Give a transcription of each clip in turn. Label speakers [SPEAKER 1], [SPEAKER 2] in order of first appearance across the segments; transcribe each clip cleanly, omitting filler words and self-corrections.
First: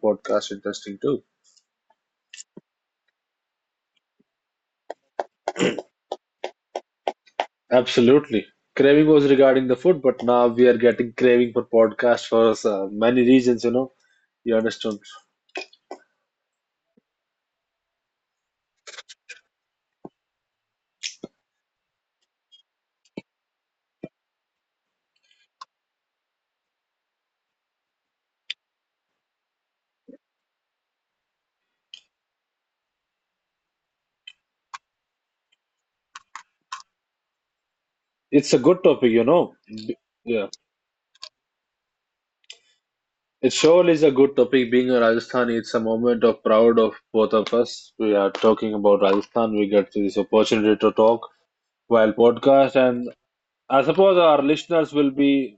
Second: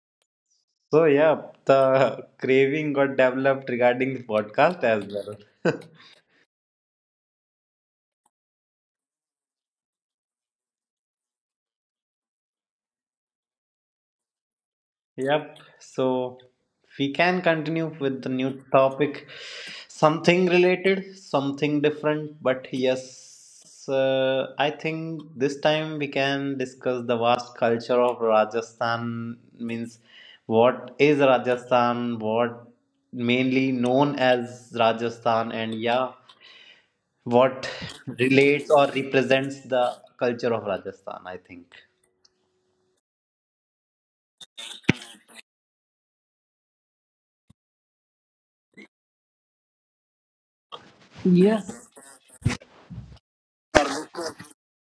[SPEAKER 1] podcast interesting
[SPEAKER 2] So
[SPEAKER 1] too.
[SPEAKER 2] yeah, the craving got developed regarding the podcast as well.
[SPEAKER 1] Absolutely. Craving was regarding the food, but now we are getting craving for podcast for many reasons, you know. You understand?
[SPEAKER 2] Yep. So we can continue with the new topic. Something related, something different, but yes, I think this time we can discuss the vast culture of Rajasthan. Means, what is Rajasthan? What mainly known as Rajasthan, and yeah, what
[SPEAKER 1] It's a good topic, you
[SPEAKER 2] relates
[SPEAKER 1] know.
[SPEAKER 2] or represents
[SPEAKER 1] Yeah.
[SPEAKER 2] the culture of Rajasthan? I think.
[SPEAKER 1] It surely is a good topic. Being a Rajasthani, it's a moment of proud of both of us. We are talking about Rajasthan. We get this opportunity to talk while
[SPEAKER 2] Yes.
[SPEAKER 1] podcast, and I suppose our listeners will be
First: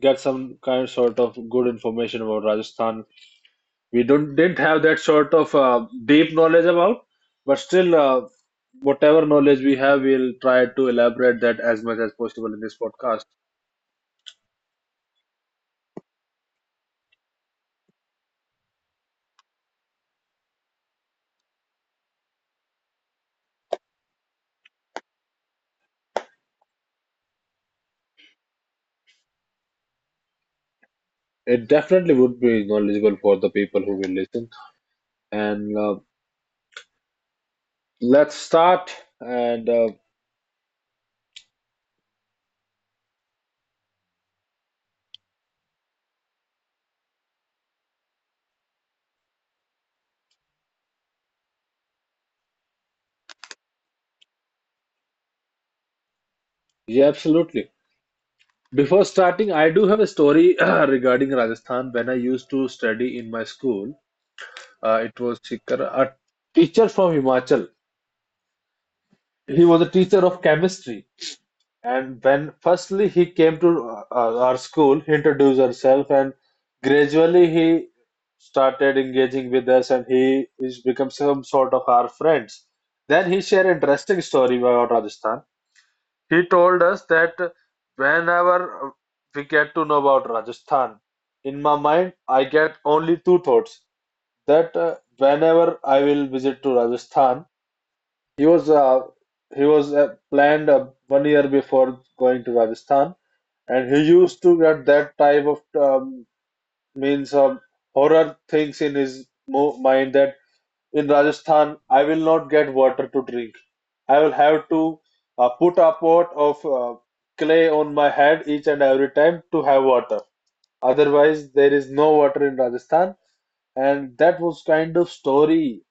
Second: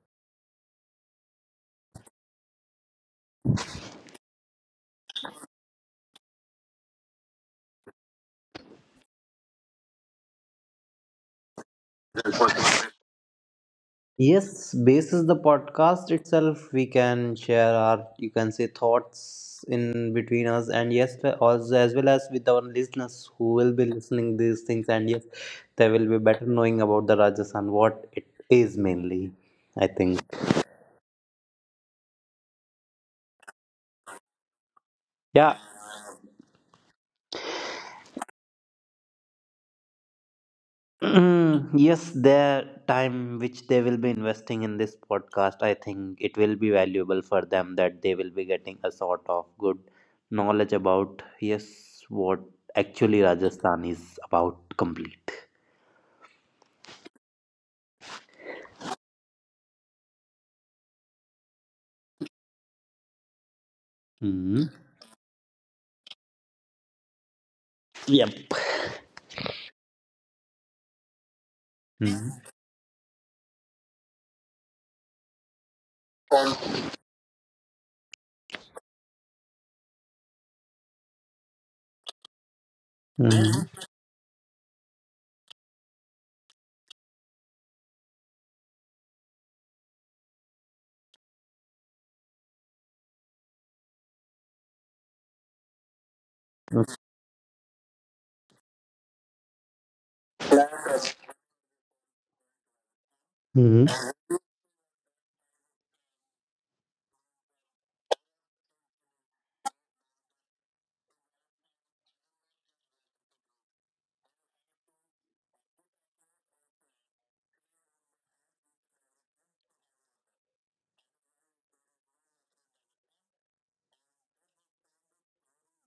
[SPEAKER 1] get some kind sort of good information about Rajasthan. We don't didn't have that sort of deep knowledge about, but still, whatever knowledge we have, we'll try to elaborate that as much as possible in this podcast.
[SPEAKER 2] Yes, basis the podcast itself, we can share our you can say thoughts in between us, and yes, also as well as with our listeners who will be listening these things, and yes, they will be better knowing about the Rajasthan what it is mainly. I think.
[SPEAKER 1] It definitely would be knowledgeable for the people who will listen,
[SPEAKER 2] Yeah.
[SPEAKER 1] and let's start, and
[SPEAKER 2] Mm, yes, their time which they will be investing in this podcast, I think it will be valuable for them that they will be getting a sort of good knowledge about, yes, what actually Rajasthan is about complete.
[SPEAKER 1] yeah, absolutely. Before starting, I do have a story regarding Rajasthan when I used to study in my school.
[SPEAKER 2] Mm.
[SPEAKER 1] It was Sikar, a teacher from Himachal.
[SPEAKER 2] Yep.
[SPEAKER 1] He was a teacher of chemistry. And
[SPEAKER 2] Mm.
[SPEAKER 1] when firstly he came to our school, he introduced himself, and gradually he started engaging with us, and he is become some sort of our friends. Then he shared
[SPEAKER 2] Mm-hmm.
[SPEAKER 1] interesting story about Rajasthan. He told us that whenever we get to know about Rajasthan, in my mind I get only two thoughts. That whenever I will visit to Rajasthan, he was uh, he was planned 1 year before going to Rajasthan,
[SPEAKER 2] Mm-hmm.
[SPEAKER 1] and he used to get that type of means horror things in his mo mind that in Rajasthan, I will not get water to drink. I will have to put a pot of clay on my head each and every time to have water. Otherwise, there is no water in Rajasthan. And that was kind of story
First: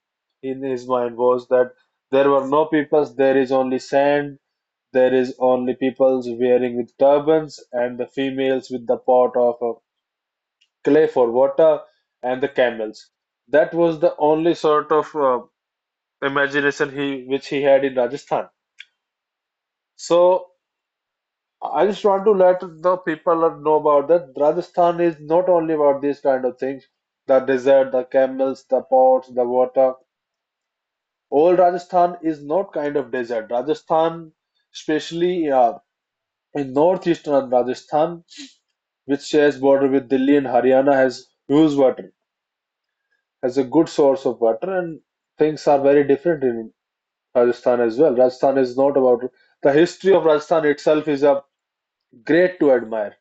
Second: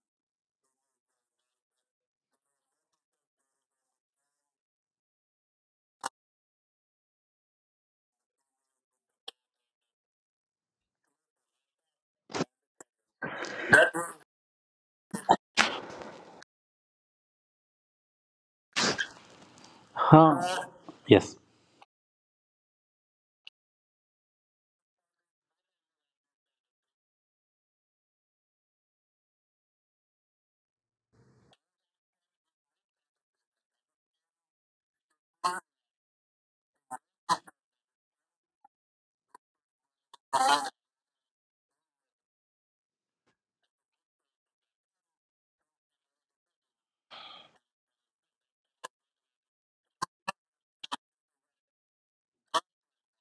[SPEAKER 1] in his mind was that there were no peoples, there is only sand, there is only peoples wearing with turbans, and the females with the pot of clay for water, and the camels. That was the only sort of imagination he which he had in Rajasthan. So
[SPEAKER 2] Huh. Yes.
[SPEAKER 1] I just want to let the people know about that. Rajasthan is not only about these kind of things, the desert, the camels, the pots, the water. Old Rajasthan is not kind of desert. Rajasthan, especially in northeastern Rajasthan, which shares border with Delhi and Haryana, has huge water, has a good source of water, and things are very different in Rajasthan as well. Rajasthan is not about, the history of Rajasthan itself is a great to admire.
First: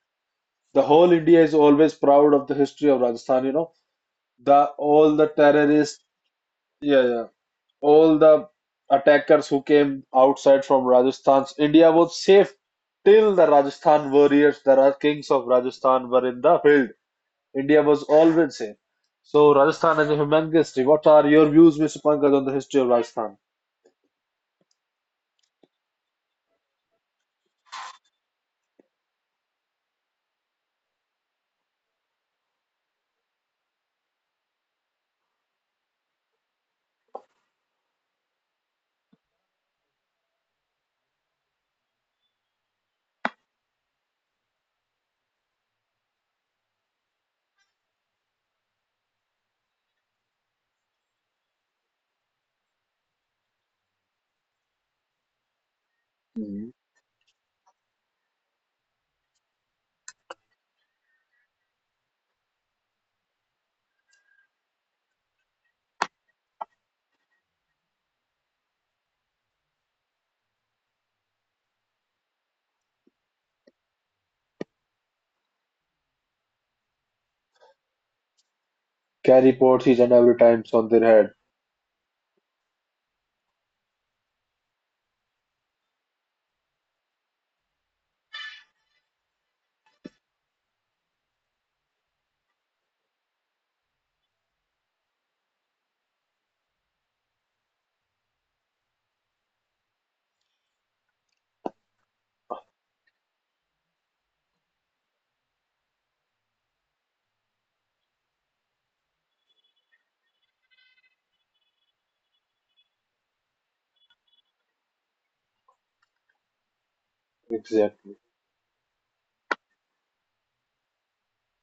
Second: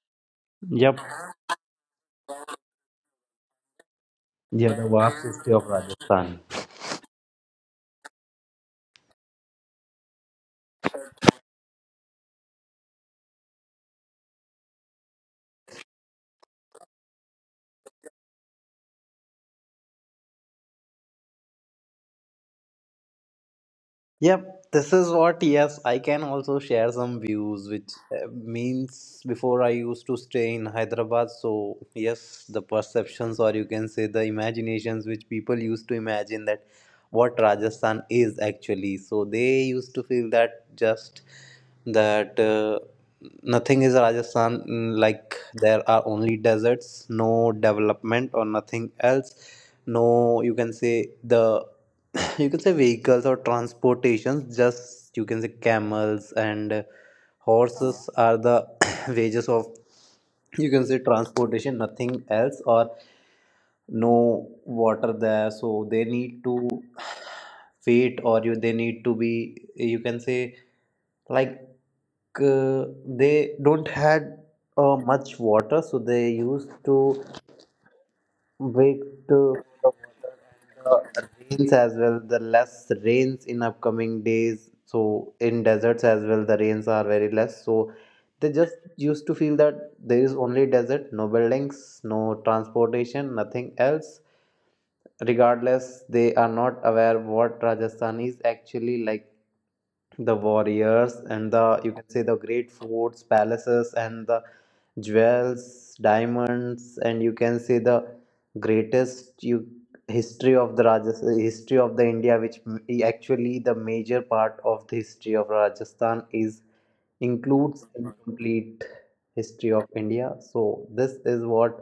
[SPEAKER 1] The
[SPEAKER 2] Yep.
[SPEAKER 1] whole India is always proud of the history of Rajasthan. You know, the
[SPEAKER 2] Yeah, the
[SPEAKER 1] all
[SPEAKER 2] vast
[SPEAKER 1] the
[SPEAKER 2] history of
[SPEAKER 1] terrorists,
[SPEAKER 2] Rajasthan.
[SPEAKER 1] yeah, yeah, all the attackers who came outside from Rajasthan. India was safe till the Rajasthan warriors, the kings of Rajasthan, were in the field. India was always safe. So Rajasthan has a humongous history. What are your views, Mr. Pankaj, on the history of Rajasthan?
[SPEAKER 2] Yep, this is what, yes, I can also share some views, which means before I used to stay in Hyderabad. So, yes, the perceptions, or you can say the imaginations, which people used to imagine that what Rajasthan is actually. So, they used to feel that just that nothing is Rajasthan, like there are only deserts, no development, or nothing else. No, you can say the you can say vehicles or transportations just you can say camels and
[SPEAKER 1] Mhm.
[SPEAKER 2] horses are the wages of you can say transportation nothing else or no water there so they need to wait or you they need to be you can say like they don't had much water so they used to wait to
[SPEAKER 1] Carry
[SPEAKER 2] the
[SPEAKER 1] pots each and every time on
[SPEAKER 2] water
[SPEAKER 1] their
[SPEAKER 2] and the
[SPEAKER 1] head.
[SPEAKER 2] rains as well. The less rains in upcoming days. So in deserts as well, the rains are very less. So they just used to feel that there is only desert, no buildings, no transportation, nothing else. Regardless, they are not aware what Rajasthan is actually like the warriors and the you can say the great forts palaces and the jewels diamonds and you can say the greatest you history of the Rajasthan, history of the India, which actually the major part of the history of Rajasthan is includes
[SPEAKER 1] Exactly.
[SPEAKER 2] incomplete history of India. So this is what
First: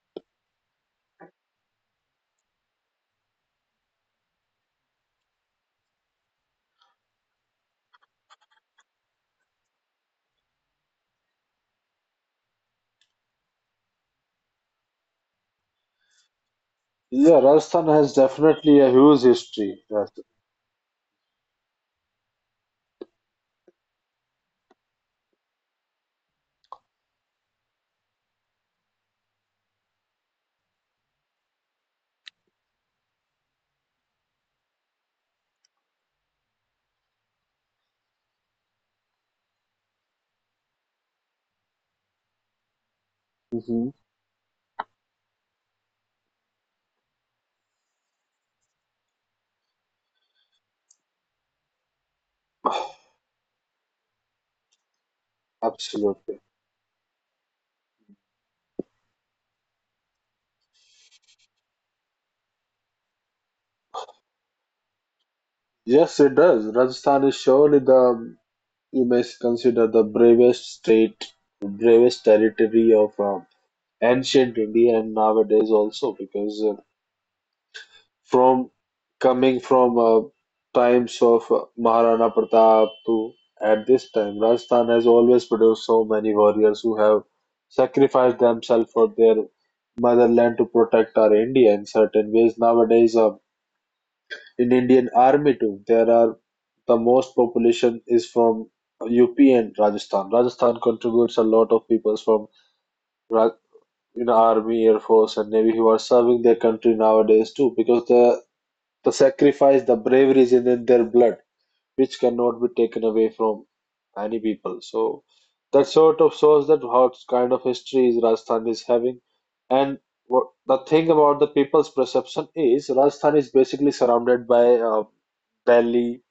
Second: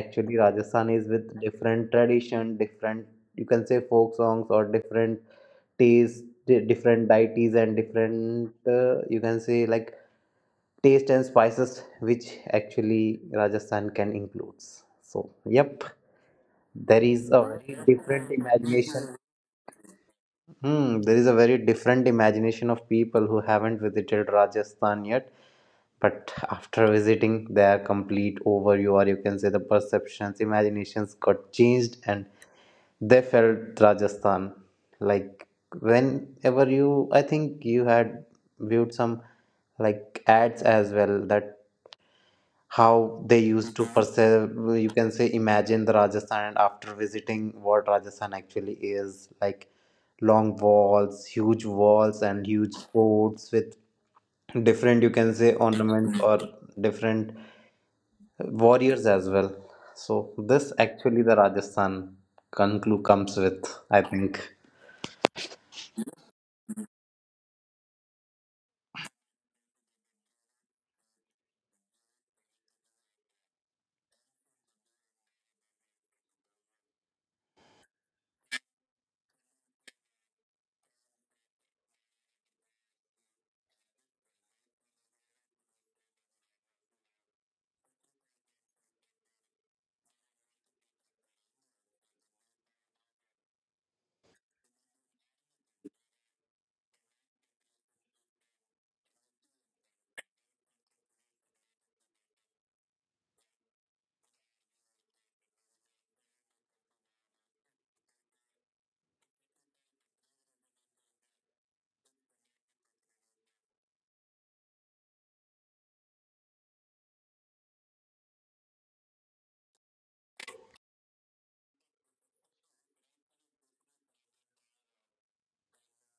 [SPEAKER 2] actually Rajasthan is, with different tradition, different you can say folk songs or different taste different deities and different you can say like taste and spices which actually Rajasthan can includes. So yep, there is a
[SPEAKER 1] Yeah,
[SPEAKER 2] very
[SPEAKER 1] Rajasthan has
[SPEAKER 2] different
[SPEAKER 1] definitely a
[SPEAKER 2] imagination.
[SPEAKER 1] huge history. Yes,
[SPEAKER 2] Hmm, there is a very different imagination of people who haven't visited Rajasthan yet, but after visiting their complete overview or you can say the perceptions, imaginations got changed and they felt Rajasthan. Like whenever you, I think you had viewed some like ads as well that how they used
[SPEAKER 1] hmm
[SPEAKER 2] to perceive. You can say imagine the Rajasthan, and after visiting what Rajasthan actually is, like long walls, huge walls, and huge forts with different you can say ornaments
[SPEAKER 1] absolutely.
[SPEAKER 2] or different warriors as well, so this actually the Rajasthan conclu comes with, I think.
[SPEAKER 1] Yes, it does. Rajasthan is surely the you may consider the bravest state, bravest territory of ancient India and nowadays also, because from coming from times of Maharana Pratap to at this time, Rajasthan has always produced so many warriors who have sacrificed themselves for their motherland to protect our India in certain ways. Nowadays, in Indian army too, the most population is from UP and Rajasthan. Rajasthan contributes a lot of people from Ra- in army, air force, and navy who are serving their country nowadays too, because the sacrifice, the bravery is in their blood, which cannot be taken away from any people. So that sort of shows that what kind of history is Rajasthan is having. And what the thing about the people's perception is Rajasthan is basically surrounded by uh, Delhi,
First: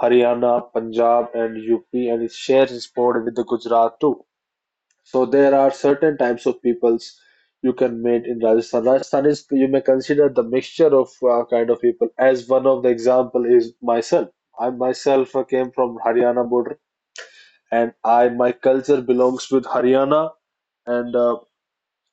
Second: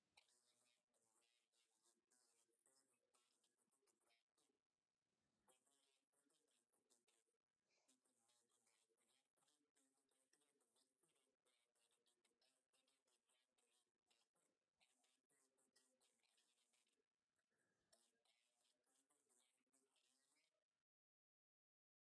[SPEAKER 1] Haryana, Punjab, and UP, and it shares its border with the Gujarat too. So there are certain types of peoples you can meet in Rajasthan. Rajasthan is you may consider the mixture of kind of people. As one of the example is myself. I myself came from Haryana border, and I my culture belongs with Haryana, and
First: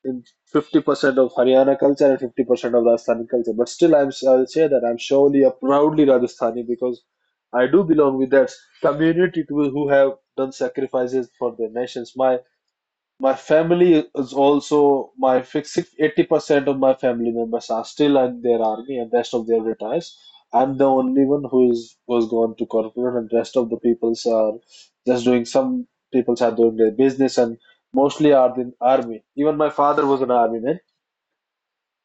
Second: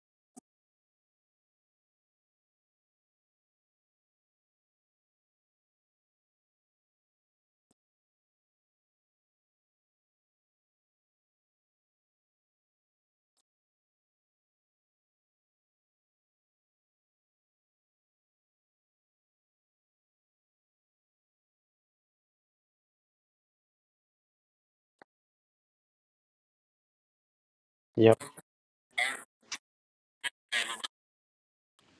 [SPEAKER 1] in 50% of Haryana culture and 50% of Rajasthani culture. But still, I'll say that I'm surely a proudly Rajasthani because I do belong with that community to, who have done sacrifices for their nations. My family is also my fixed 80% of my family members are still in their army and rest of their retires. I'm the only one who is was gone to corporate and rest of the peoples are just doing some peoples are doing their business, and mostly
[SPEAKER 2] Yep.
[SPEAKER 1] are in army. Even my father was an army man.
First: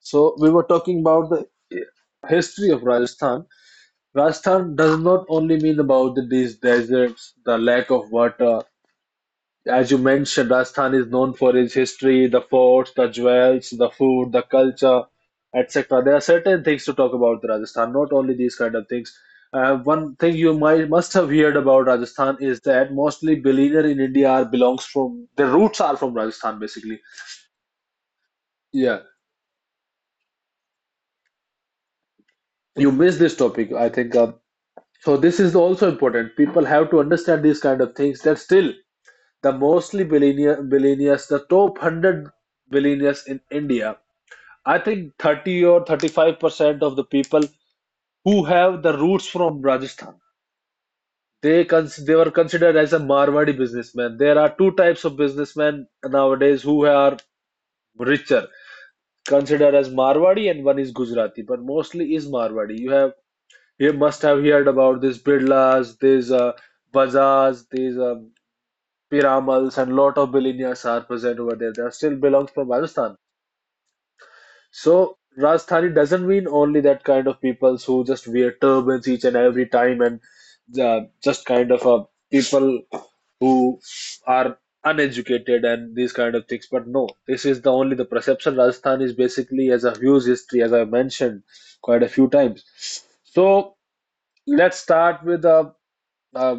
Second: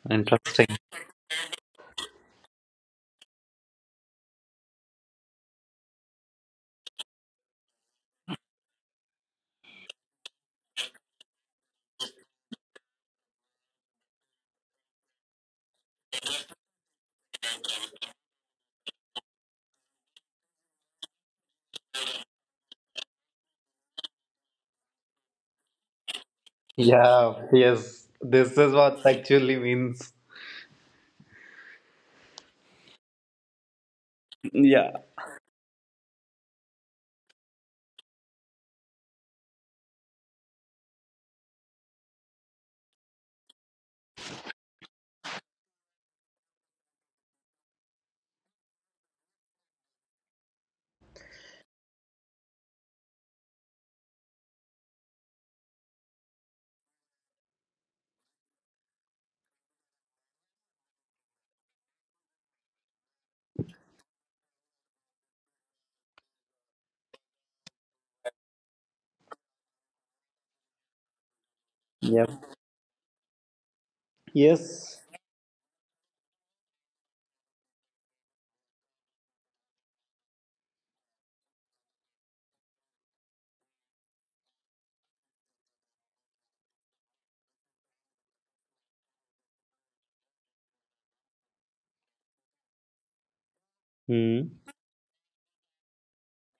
[SPEAKER 1] So we were
[SPEAKER 2] Interesting.
[SPEAKER 1] talking about the history of Rajasthan. Rajasthan does not only mean about these deserts, the lack of water. As you mentioned, Rajasthan is known for its history, the forts, the jewels, the food, the culture, etc. There are certain things to talk about the Rajasthan, not only these kind of things. One thing you might must have heard about Rajasthan is that mostly billionaire in India are belongs from, their roots are from Rajasthan basically.
[SPEAKER 2] Yeah, yes. This is
[SPEAKER 1] Yeah,
[SPEAKER 2] what actually means.
[SPEAKER 1] you missed this topic, I think. So this is also important. People have to understand these kind of things that still the mostly billionaires, the top 100 billionaires in India, I think 30 or 35% of the people who have the roots from Rajasthan, they were considered as a Marwadi businessman. There are two types of businessmen nowadays who are richer, considered as Marwadi and one is Gujarati, but mostly is Marwadi. You must have heard about these Birlas, these Bajaj, these Piramals, and lot of billionaires are present over there. They are still
[SPEAKER 2] Yep.
[SPEAKER 1] belongs from Rajasthan.
[SPEAKER 2] Yes.
[SPEAKER 1] So Rajasthani doesn't mean only that kind of people who just wear turbans each and every time, and just kind of people who are uneducated and these kind of things. But no, this is the only the perception. Rajasthan is basically has a huge history, as I mentioned quite a few times. So
[SPEAKER 2] Hmm.
[SPEAKER 1] let's start with uh,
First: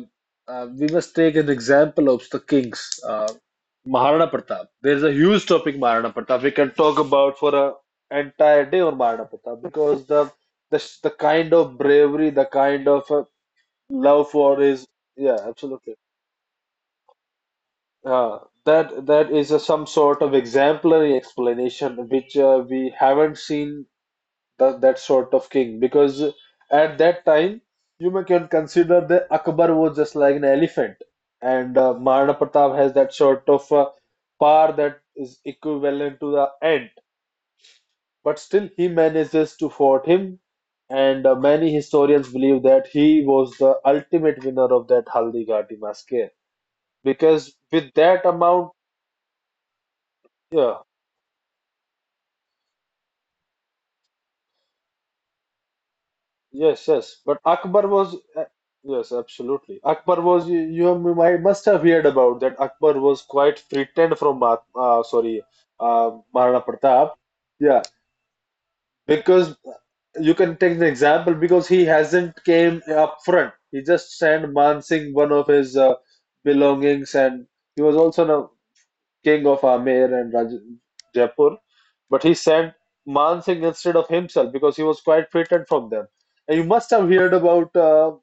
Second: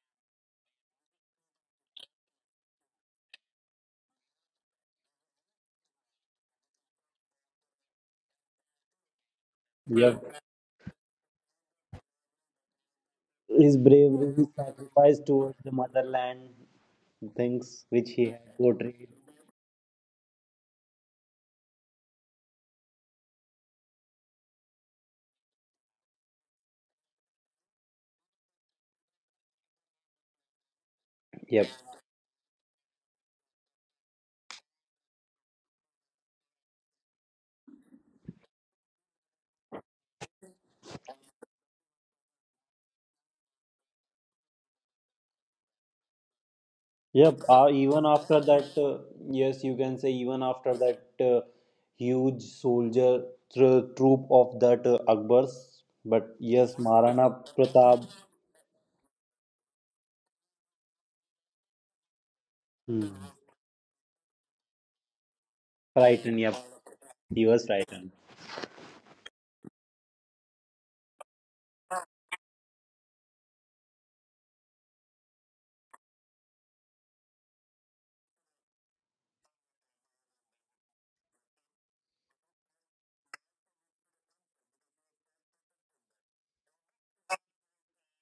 [SPEAKER 1] we must take an example of the kings. Maharana Pratap. There is a huge topic Maharana Pratap. We can talk about for a entire day on Maharana Pratap because the the kind of bravery, the kind of
[SPEAKER 2] His
[SPEAKER 1] love
[SPEAKER 2] bravery, his
[SPEAKER 1] for his,
[SPEAKER 2] sacrifice
[SPEAKER 1] yeah,
[SPEAKER 2] towards the
[SPEAKER 1] absolutely.
[SPEAKER 2] motherland, things which he
[SPEAKER 1] Uh,
[SPEAKER 2] had
[SPEAKER 1] that
[SPEAKER 2] portrayed.
[SPEAKER 1] that is some sort of exemplary explanation which we haven't seen that sort of king, because at that time you may can consider the Akbar was just like an elephant,
[SPEAKER 2] Yep.
[SPEAKER 1] and Maharana Pratap has that sort of power that is equivalent to the ant, but still he manages to fought him, and many historians believe that he was the ultimate winner of that Haldi Ghati massacre
[SPEAKER 2] Yep.
[SPEAKER 1] because with that amount,
[SPEAKER 2] Yes, you can say even after
[SPEAKER 1] yeah.
[SPEAKER 2] that huge soldier troop of that Akbar's, but yes,
[SPEAKER 1] Yes, yes.
[SPEAKER 2] Maharana
[SPEAKER 1] But Akbar
[SPEAKER 2] Pratap,
[SPEAKER 1] was, yes, absolutely. Akbar was, you must have heard about that. Akbar was
[SPEAKER 2] hmm.
[SPEAKER 1] quite threatened from, Ma sorry,
[SPEAKER 2] Frightened.
[SPEAKER 1] Maharana
[SPEAKER 2] Yep,
[SPEAKER 1] Pratap.
[SPEAKER 2] he was
[SPEAKER 1] Yeah,
[SPEAKER 2] frightened.
[SPEAKER 1] because you can take an example because he hasn't came up front. He just sent Man Singh, one of his belongings, and he was also now king of Amer and Raj Jaipur. But he sent Man Singh instead of himself because he was quite frightened from them. And you must have heard about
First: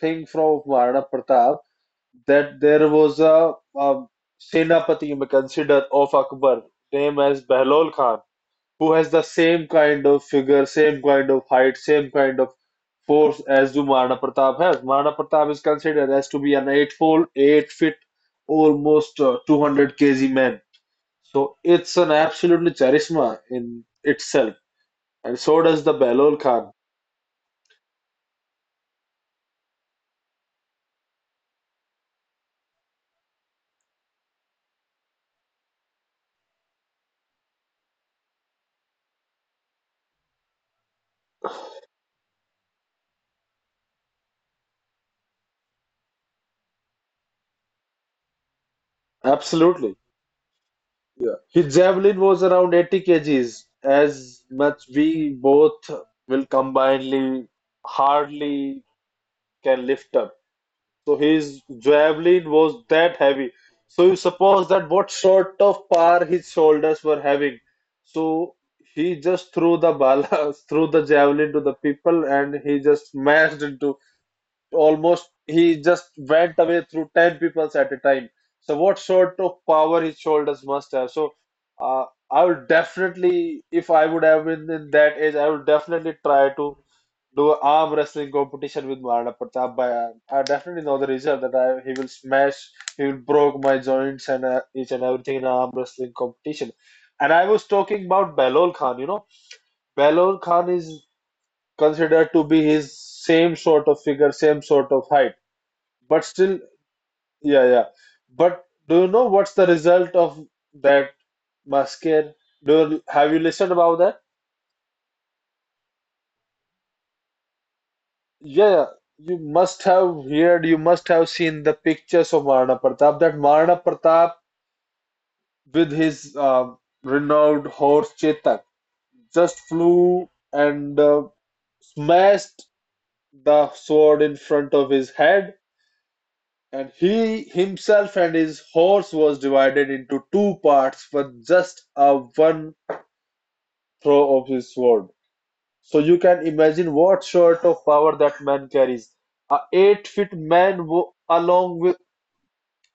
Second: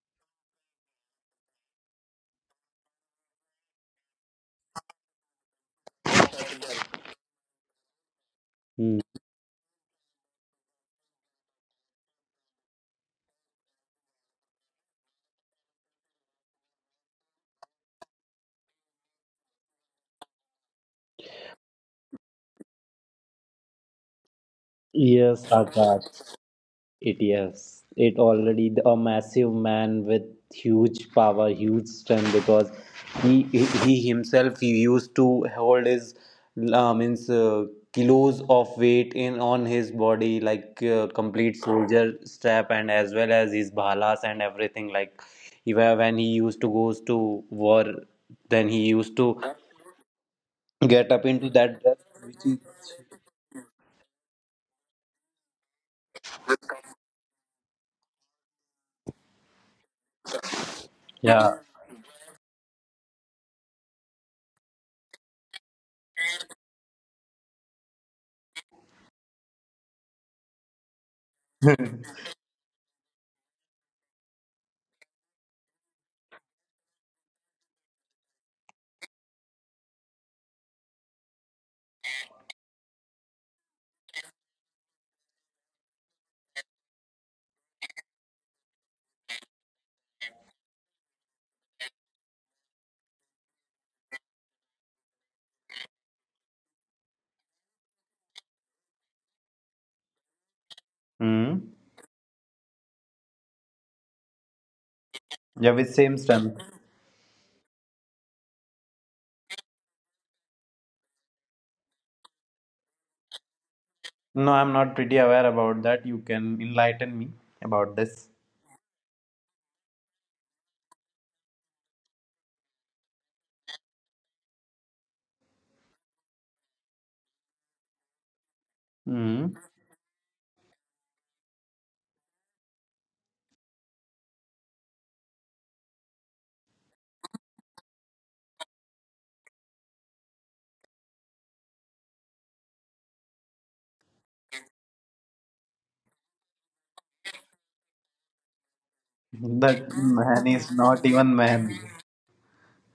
[SPEAKER 1] thing from Maharana Pratap that there was a Senapati you may consider of Akbar, named as Behlol Khan, who
[SPEAKER 2] Hmm.
[SPEAKER 1] has the same kind of figure, same kind of height, same kind of force as do Maharana Pratap has. Maharana Pratap is considered as to be an eightfold, 8 feet, almost 200 kg man. So it's an absolutely charisma in itself. And
[SPEAKER 2] Yes,
[SPEAKER 1] so does the
[SPEAKER 2] Akash.
[SPEAKER 1] Balol Khan.
[SPEAKER 2] It yes, it already a massive man with huge power, huge strength because he himself he used to hold his means kilos of weight in on his body like complete soldier strap and as well as his bhalas and everything like even when he used to goes to war then he used to
[SPEAKER 1] Absolutely.
[SPEAKER 2] get up
[SPEAKER 1] Yeah.
[SPEAKER 2] into
[SPEAKER 1] His
[SPEAKER 2] that dress
[SPEAKER 1] javelin was
[SPEAKER 2] which is
[SPEAKER 1] around 80 kgs, as much we both will combinedly hardly can lift up. So
[SPEAKER 2] yeah.
[SPEAKER 1] his javelin was that heavy. So you suppose that what sort of power his shoulders were having. So he just threw the bala, threw the javelin to the people, and he just smashed into almost he just went away through 10 people at a time. So what sort of power his shoulders must have. Uh, I would definitely, if I would have been in that age, I would definitely try to do a arm wrestling competition with Maharana Pratap Bhai. I definitely know the result that he will smash, he will broke my joints and each and everything in an arm wrestling competition. And I was talking about Belol Khan, Belol Khan is
[SPEAKER 2] Mm.
[SPEAKER 1] considered to be his same sort of figure, same sort of height,
[SPEAKER 2] Yeah, with same
[SPEAKER 1] but
[SPEAKER 2] strength.
[SPEAKER 1] still, yeah, yeah. But do you know what's the result of that massacre? Have you listened about that?
[SPEAKER 2] No, I'm not pretty aware about that. You can enlighten me about this.
[SPEAKER 1] Yeah, you must have heard, you must have seen the pictures of Maharana Pratap. That Maharana Pratap, with his renowned horse Chetak,
[SPEAKER 2] Hmm.
[SPEAKER 1] just flew and smashed the sword in front of his head. And he himself and his horse was divided into two parts for just a one throw of his sword. So you can imagine what sort of power that man carries. A
[SPEAKER 2] That
[SPEAKER 1] 8 feet
[SPEAKER 2] man is
[SPEAKER 1] man
[SPEAKER 2] not even
[SPEAKER 1] along
[SPEAKER 2] man.
[SPEAKER 1] with,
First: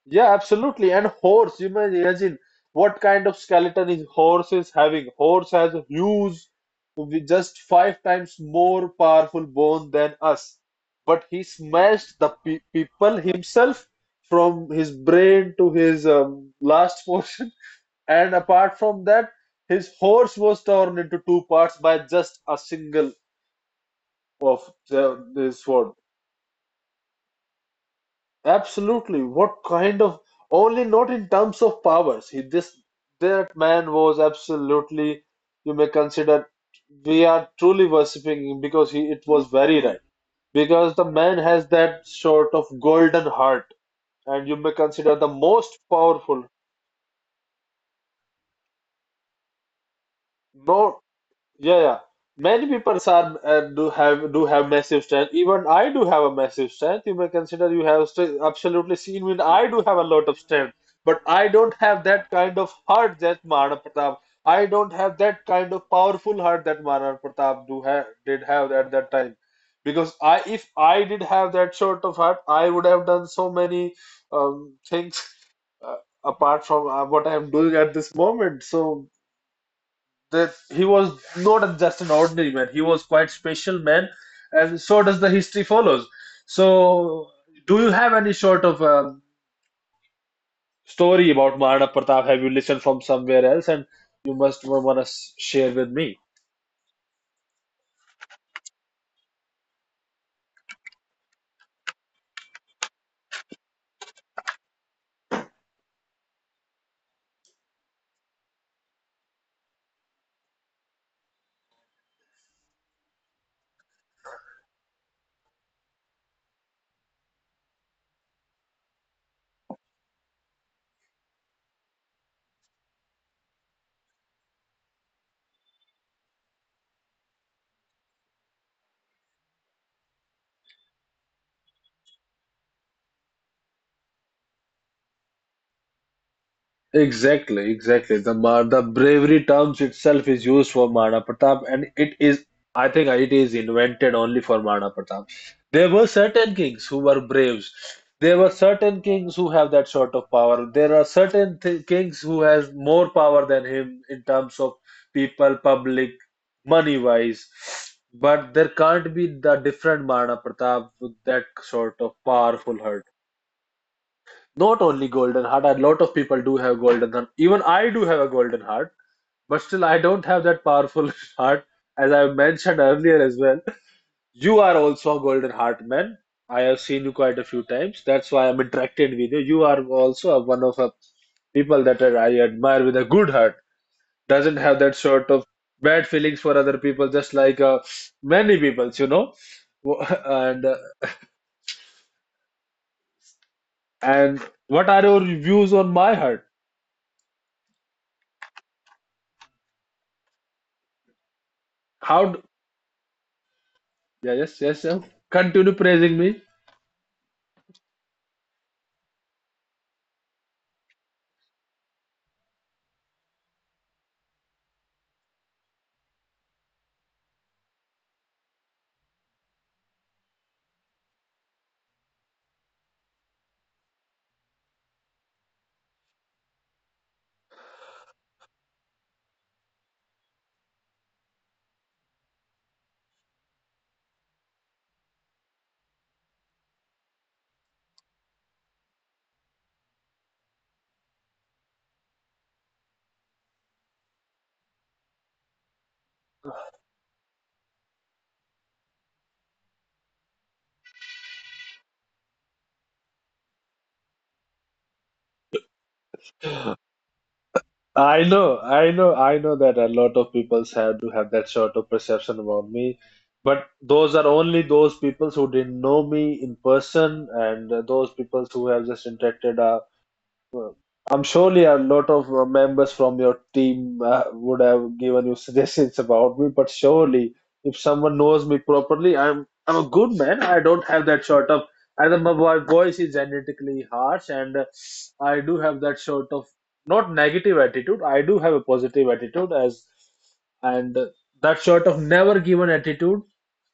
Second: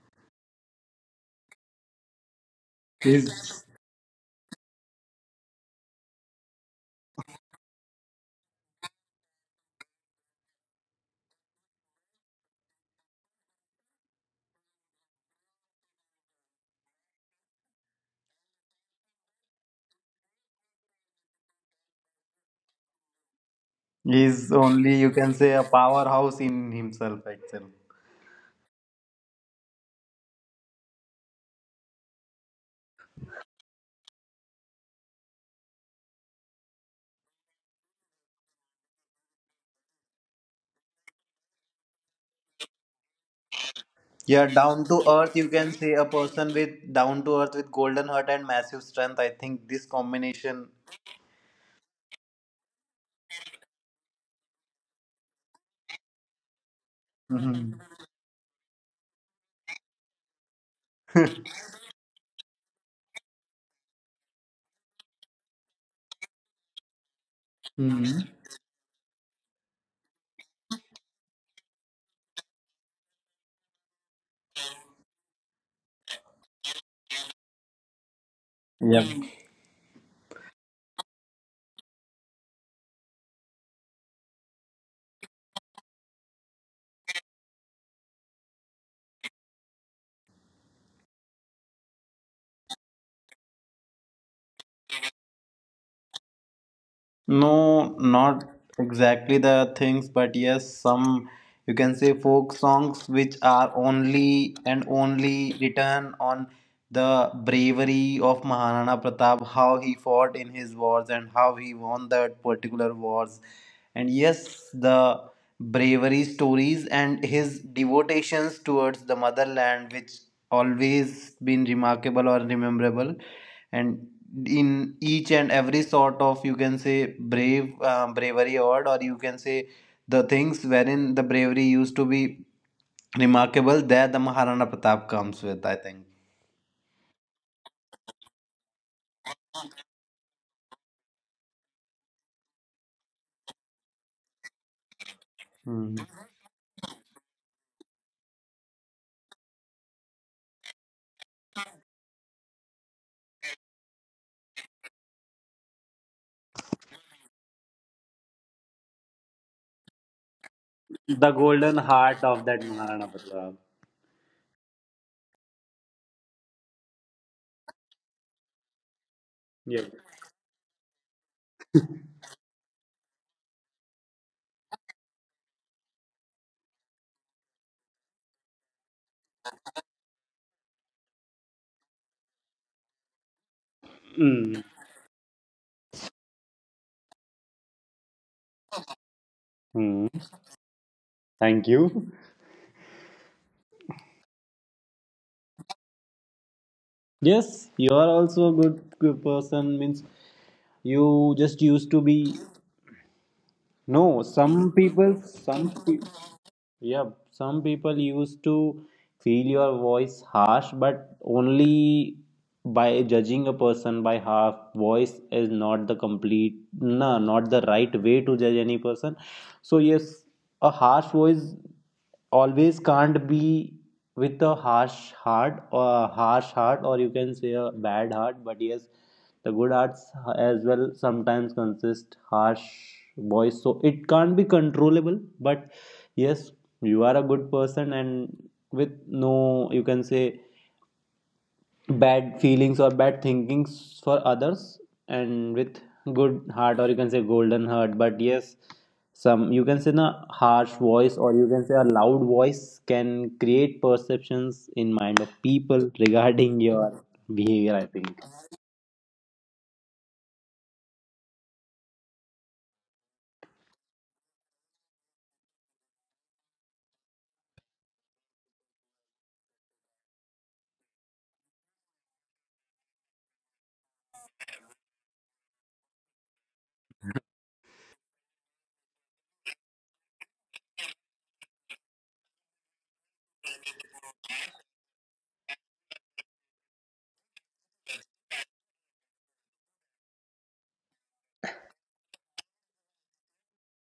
[SPEAKER 1] yeah, absolutely. And horse, you may imagine what kind of
[SPEAKER 2] He's,
[SPEAKER 1] skeleton is horse is having. Horse has a huge, with just five times more powerful bone than us. But he smashed the pe people himself from his brain to his last portion. And apart from that, his horse was torn into two parts by just a single
[SPEAKER 2] he's
[SPEAKER 1] of
[SPEAKER 2] only, you
[SPEAKER 1] the,
[SPEAKER 2] can say,
[SPEAKER 1] the
[SPEAKER 2] a
[SPEAKER 1] sword.
[SPEAKER 2] powerhouse in himself, actually.
[SPEAKER 1] Absolutely. What kind of, only not in terms of powers. He this That man was absolutely, you may consider, we are truly worshipping him because he it was very right. Because the man has that sort of golden heart,
[SPEAKER 2] Yeah,
[SPEAKER 1] and you may
[SPEAKER 2] down to
[SPEAKER 1] consider the
[SPEAKER 2] earth, you can
[SPEAKER 1] most
[SPEAKER 2] say a
[SPEAKER 1] powerful.
[SPEAKER 2] person with down to earth with golden heart and massive strength. I think this combination.
[SPEAKER 1] No. Yeah, yeah. Many people are do have massive strength. Even I do have a massive strength. You may consider
[SPEAKER 2] Mhm.
[SPEAKER 1] you have st absolutely seen me. I do have a lot of strength, but I don't have that kind of heart that Maharaja Pratap. I don't have that kind of powerful heart that Maharaja Pratap do have
[SPEAKER 2] Mhm.
[SPEAKER 1] did have at that time. Because if I did have that sort of heart, I would have done so many things, uh, apart from what I am doing at this moment. So
[SPEAKER 2] Yep.
[SPEAKER 1] that he was not just an ordinary man, he was quite special man, and so does the history follows. So do you have any sort of story about Maharana Pratap, have you listened from somewhere else and you must want to share with me?
[SPEAKER 2] No, not exactly the things, but yes, some you can say folk songs which are only and only written on the bravery of Maharana Pratap, how he fought in his wars and how he won that particular wars. And yes, the bravery stories and his devotions towards the motherland, which always been remarkable or rememberable, and in each and every sort of you can say brave bravery award or you can say the things wherein the bravery used to be remarkable, there the Maharana Pratap comes with, I think.
[SPEAKER 1] Exactly, exactly. The bravery terms itself is used for Mahana Pratap, and it is, I think, it is invented only for Mahana Pratap. There
[SPEAKER 2] Hmm.
[SPEAKER 1] were certain kings who were braves. There were certain kings who have that sort of power. There are certain th kings who has more power than him in terms of people, public, money wise. But there can't be the different Mahana Pratap with
[SPEAKER 2] The
[SPEAKER 1] that
[SPEAKER 2] golden
[SPEAKER 1] sort of
[SPEAKER 2] heart of that
[SPEAKER 1] powerful,
[SPEAKER 2] Maharana Pratap.
[SPEAKER 1] not only golden heart. A lot of people do have golden heart. Even I do have a golden heart, but
[SPEAKER 2] Yes.
[SPEAKER 1] still I don't have that powerful heart, as I mentioned earlier as well. You are also a golden heart man. I have seen you quite a few times. That's why I'm interacted with you. You are also one of the people that I admire with a good heart. Doesn't
[SPEAKER 2] Mm.
[SPEAKER 1] have that sort of bad feelings for other people, just like many peoples,
[SPEAKER 2] Mm.
[SPEAKER 1] And uh,
[SPEAKER 2] Thank you.
[SPEAKER 1] and what are your views on my heart?
[SPEAKER 2] Yes, you are also a good, good person. Means you just used to be.
[SPEAKER 1] How?
[SPEAKER 2] No,
[SPEAKER 1] Yeah, yes,
[SPEAKER 2] some
[SPEAKER 1] yes, yeah.
[SPEAKER 2] people. Some.
[SPEAKER 1] Continue
[SPEAKER 2] Pe
[SPEAKER 1] praising me.
[SPEAKER 2] Yeah, some people used to feel your voice harsh, but only by judging a person by half voice is not the complete, no, not the right way to judge any person. So yes, a harsh voice always can't be with a harsh heart or a harsh heart, or you can say a bad heart. But yes, the good hearts as well sometimes consist harsh voice, so it can't be controllable, but yes, you are a good person and with no you can say bad feelings or bad thinkings for others, and with good heart or you can say golden heart, but yes, some you can say a harsh voice or you can say a loud voice can create perceptions in mind of people regarding your behavior, I think.
[SPEAKER 1] I know, I know, I know that a lot of people have to have that sort of perception about me, but those are only those people who didn't know me in person and those people who have just interacted well, I'm surely a lot of members from your team would have given you suggestions about me, but surely if someone knows me properly, I'm a good man. I don't have that sort of, either my voice is genetically harsh, and I do have that sort of not negative attitude. I do have a positive attitude as and that sort of never given attitude